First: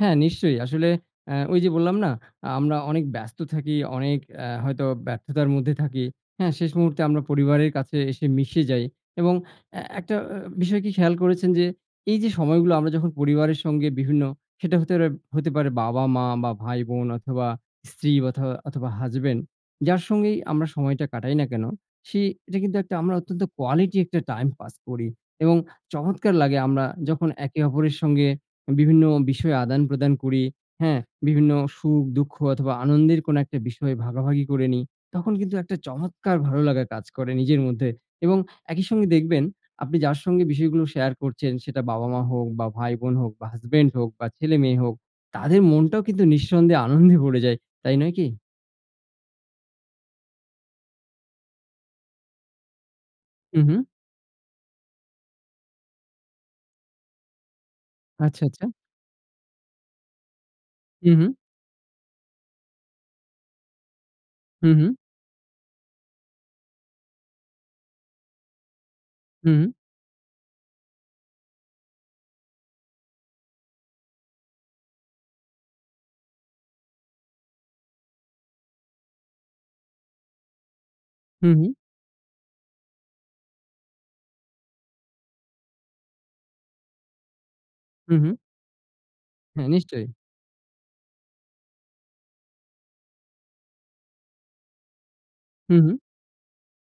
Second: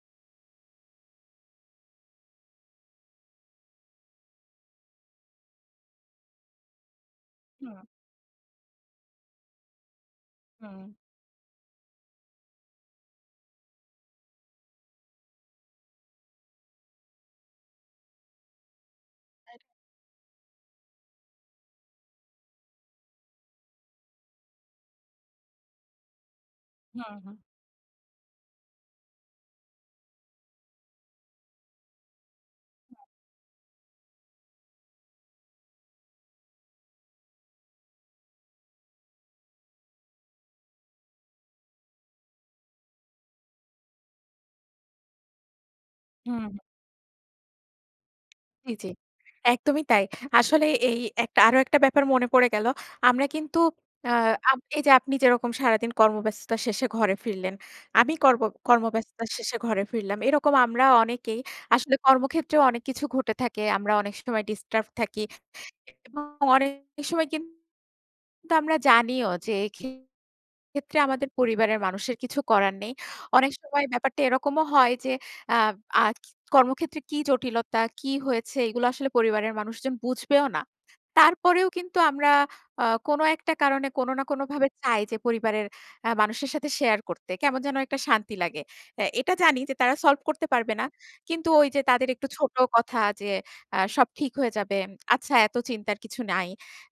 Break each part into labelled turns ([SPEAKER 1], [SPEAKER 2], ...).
[SPEAKER 1] হ্যাঁ, নিশ্চয়ই। আসলে অ্যা ওই যে, বললাম না? আ আমরা অনেক ব্যস্ত থাকি অনেক এ্যা হয়তো ব্যর্থতার মধ্যে থাকি। হ্যাঁ, শেষ মুহূর্তে আমরা পরিবারের
[SPEAKER 2] হুম।
[SPEAKER 1] কাছে এসে মিশে যাই এবং এ একটা বিষয়কি
[SPEAKER 2] হুম।
[SPEAKER 1] খেয়াল করেছেন যে, এই যে, সময়গুলো আমরা যখন পরিবারের সঙ্গে বিভিন্ন সেটা হতে পারে, হতে পারে বাবা-মা বা ভাই-বোন অথবা স্ত্রী বথো অথবা হাসব্যান্ড।
[SPEAKER 2] [unintelligible]
[SPEAKER 1] যার সঙ্গেই আমরা সময়টা কাটাই না কেন, সে এটা কিন্তু একটা আমরা অত্যন্ত কোয়ালিটি একটা টাইম পাস করি এবং চমৎকার লাগে আমরা
[SPEAKER 2] হুম,
[SPEAKER 1] যখন
[SPEAKER 2] হুম।
[SPEAKER 1] একে অপরের সঙ্গে বিভিন্ন বিষয়ে আদান-প্রদান করি। হ্যাঁ? বিভিন্ন সুখ-দুঃখ অথবা আনন্দের কোনো একটা বিষয় ভাগাভাগি করে নিই। তখন কিন্তু একটা চমৎকার ভালো লাগা কাজ করে নিজের মধ্যে এবং একই সঙ্গে দেখবেন আপনি যার সঙ্গে বিষয়গুলো শেয়ার করছেন, সেটা বাবা-মা হোক বা ভাই-বোন হোক বা হাসব্যান্ড হোক বা ছেলে-মেয়ে হোক। তাদের মনটাও কিন্তু
[SPEAKER 2] হুম, হুম।
[SPEAKER 1] নিঃসন্দেহে আনন্দে ভরে যায়, তাই নয় কি?
[SPEAKER 2] জি, জি। একদমই তাই। আসলে এই এক আরো একটা ব্যাপার মনে পড়ে গেল। আমরা কিন্তু
[SPEAKER 1] হু, হুম।
[SPEAKER 2] আ আব এই যে, আপনি যেরকম সারাদিন কর্মব্যস্ততার শেষে ঘরে ফিরলেন, আমি কর্ম
[SPEAKER 1] আচ্ছা, আচ্ছা।
[SPEAKER 2] কর্মব্যস্ততার শেষে ঘরে ফিরলাম। এরকম আমরা
[SPEAKER 1] হু, হুম।
[SPEAKER 2] অনেকেই আসলে কর্মক্ষেত্রেও অনেক কিছু ঘটে থাকে। আমরা অনেক সময়
[SPEAKER 1] হু,
[SPEAKER 2] ডিস্টার্ব
[SPEAKER 1] হুম।
[SPEAKER 2] থাকি। এবং অনেক সময় কিন তো আমরা জানিও যে,
[SPEAKER 1] হুম।
[SPEAKER 2] ক্ষেত্রে আমাদের পরিবারের মানুষের কিছু করার নেই। অনেক সময় ব্যাপারটা এরকমও হয় যে, আ আজ কর্মক্ষেত্রে কি জটিলতা, কি হয়েছে, এগুলো আসলে পরিবারের মানুষজন বুঝবেও না।
[SPEAKER 1] হু,
[SPEAKER 2] তারপরেও
[SPEAKER 1] হুম।
[SPEAKER 2] কিন্তু আমরা আ কোন একটা কারণে কোন না কোন ভাবে চাই যে, পরিবারের আ মানুষের সাথে শেয়ার করতে। কেমন যেন একটা
[SPEAKER 1] হু, হুম।
[SPEAKER 2] শান্তি লাগে। এ্যা এটা জানি
[SPEAKER 1] হ্যাঁ,
[SPEAKER 2] যে, তারা
[SPEAKER 1] নিশ্চয়ই।
[SPEAKER 2] সলভ করতে পারবে না। কিন্তু ওই যে, তাদের একটু ছোট কথা যে, আ সব ঠিক হয়ে যাবে। আচ্ছা এত
[SPEAKER 1] হুম, হুম।
[SPEAKER 2] চিন্তার কিছু নাই।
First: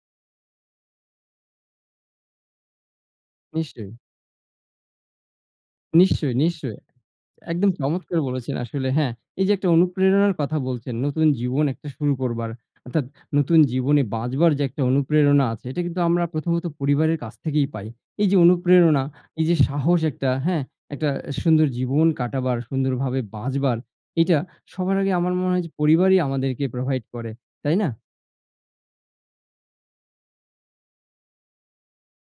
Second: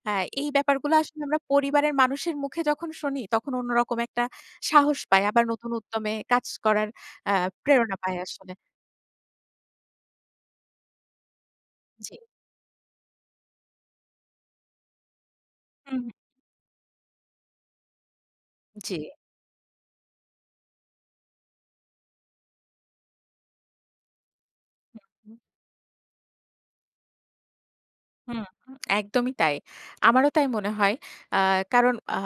[SPEAKER 2] আ এই ব্যাপারগুলো আসলে আমরা পরিবারের মানুষের মুখে যখন শুনি, তখন
[SPEAKER 1] নিশ্চয়ই।
[SPEAKER 2] অন্যরকম একটা সাহস পাই। আবার নতুন উদ্যমে
[SPEAKER 1] নিশ্চয়,
[SPEAKER 2] কাজ
[SPEAKER 1] নিশ্চয়ই।
[SPEAKER 2] করার আ
[SPEAKER 1] একদম
[SPEAKER 2] প্রেরণা পাই
[SPEAKER 1] চমৎকার
[SPEAKER 2] আসলে।
[SPEAKER 1] বলেছেন, আসলে হ্যাঁ? এই যে, একটা অনুপ্রেরণার কথা বলছেন, নতুন জীবন একটা শুরু
[SPEAKER 2] জি।
[SPEAKER 1] করবার অর্থাৎ নতুন জীবনে বাঁচবার যে, একটা অনুপ্রেরণা আছে, এটা কিন্তু
[SPEAKER 2] হুম।
[SPEAKER 1] আমরা প্রথমত পরিবারের কাছ থেকেই পাই। এই যে, অনুপ্রেরণা,
[SPEAKER 2] জি,
[SPEAKER 1] এই যে, সাহস, একটা হ্যাঁ? একটা সুন্দর জীবন কাটাবার সুন্দরভাবে বাঁচবার, এটা সবার আগে আমার
[SPEAKER 2] [unintelligible]
[SPEAKER 1] মনে হয় যে, পরিবারই আমাদেরকে প্রোভাইড করে। তাই না?
[SPEAKER 2] হুম, একদমই তাই। আমারও তাই মনে হয়। আ কারণ আ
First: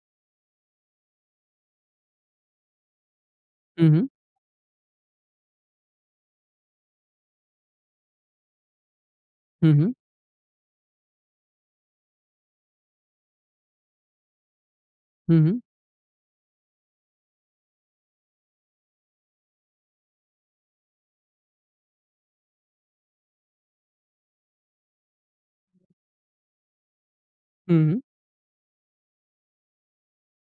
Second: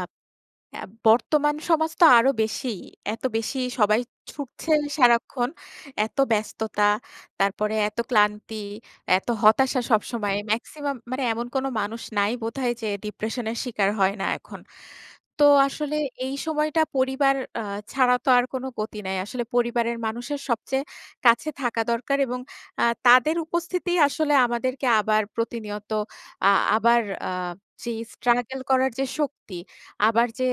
[SPEAKER 2] আ বর্তমান সমাজ তো আরো বেশি। এত বেশি
[SPEAKER 1] হু,
[SPEAKER 2] সবাই
[SPEAKER 1] হুম।
[SPEAKER 2] ছুটছে সারাক্ষণ। এত ব্যস্ততা, তারপরে এত ক্লান্তি, এত
[SPEAKER 1] হু,
[SPEAKER 2] হতাশা
[SPEAKER 1] হুম।
[SPEAKER 2] সবসময়। মেক্সিমাম মানে এমন কোন মানুষ নাই বোধহয় যে, ডিপ্রেশনের শিকার হয় না এখন।
[SPEAKER 1] হুম,
[SPEAKER 2] তো
[SPEAKER 1] হুম।
[SPEAKER 2] আসলে এই সময়টা পরিবার আ ছাড়া তো আর কোন গতি নাই। আসলে পরিবারের মানুষের সবচেয়ে কাছে থাকা দরকার এবং আ তাদের উপস্থিতি আসলে আমাদেরকে আবার প্রতিনিয়ত। আ আবার আ যে,
[SPEAKER 1] হুম।
[SPEAKER 2] স্ট্রাগল করার যে, শক্তি, আবার যে,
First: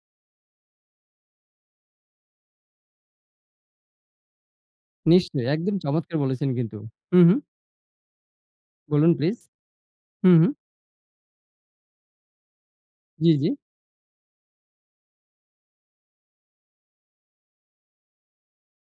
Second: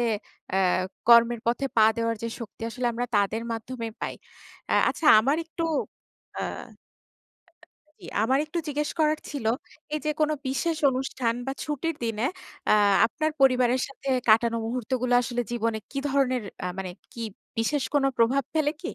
[SPEAKER 2] অ্যা কর্মের পথে পা দেওয়ার যে, শক্তি, আসলে আমরা তাদের মাধ্যমে পাই। আ আচ্ছা আমার
[SPEAKER 1] নিশ্চয়ই
[SPEAKER 2] একটু
[SPEAKER 1] একদম চমৎকার
[SPEAKER 2] আ
[SPEAKER 1] বলেছেন কিন্তু। হু, হুম।
[SPEAKER 2] জি, আমার একটু জিজ্ঞেস
[SPEAKER 1] বলুন
[SPEAKER 2] করার
[SPEAKER 1] প্লিজ।
[SPEAKER 2] ছিল। এই যে, কোন
[SPEAKER 1] হু, হুম।
[SPEAKER 2] বিশেষ অনুষ্ঠান বা ছুটির দিনে আ আপনার
[SPEAKER 1] জ্বী, জ্বী।
[SPEAKER 2] পরিবারের সাথে কাটানো মুহূর্তগুলো আসলে জীবনে কি ধরনের আ মানে কি বিশেষ কোন প্রভাব ফেলে কি?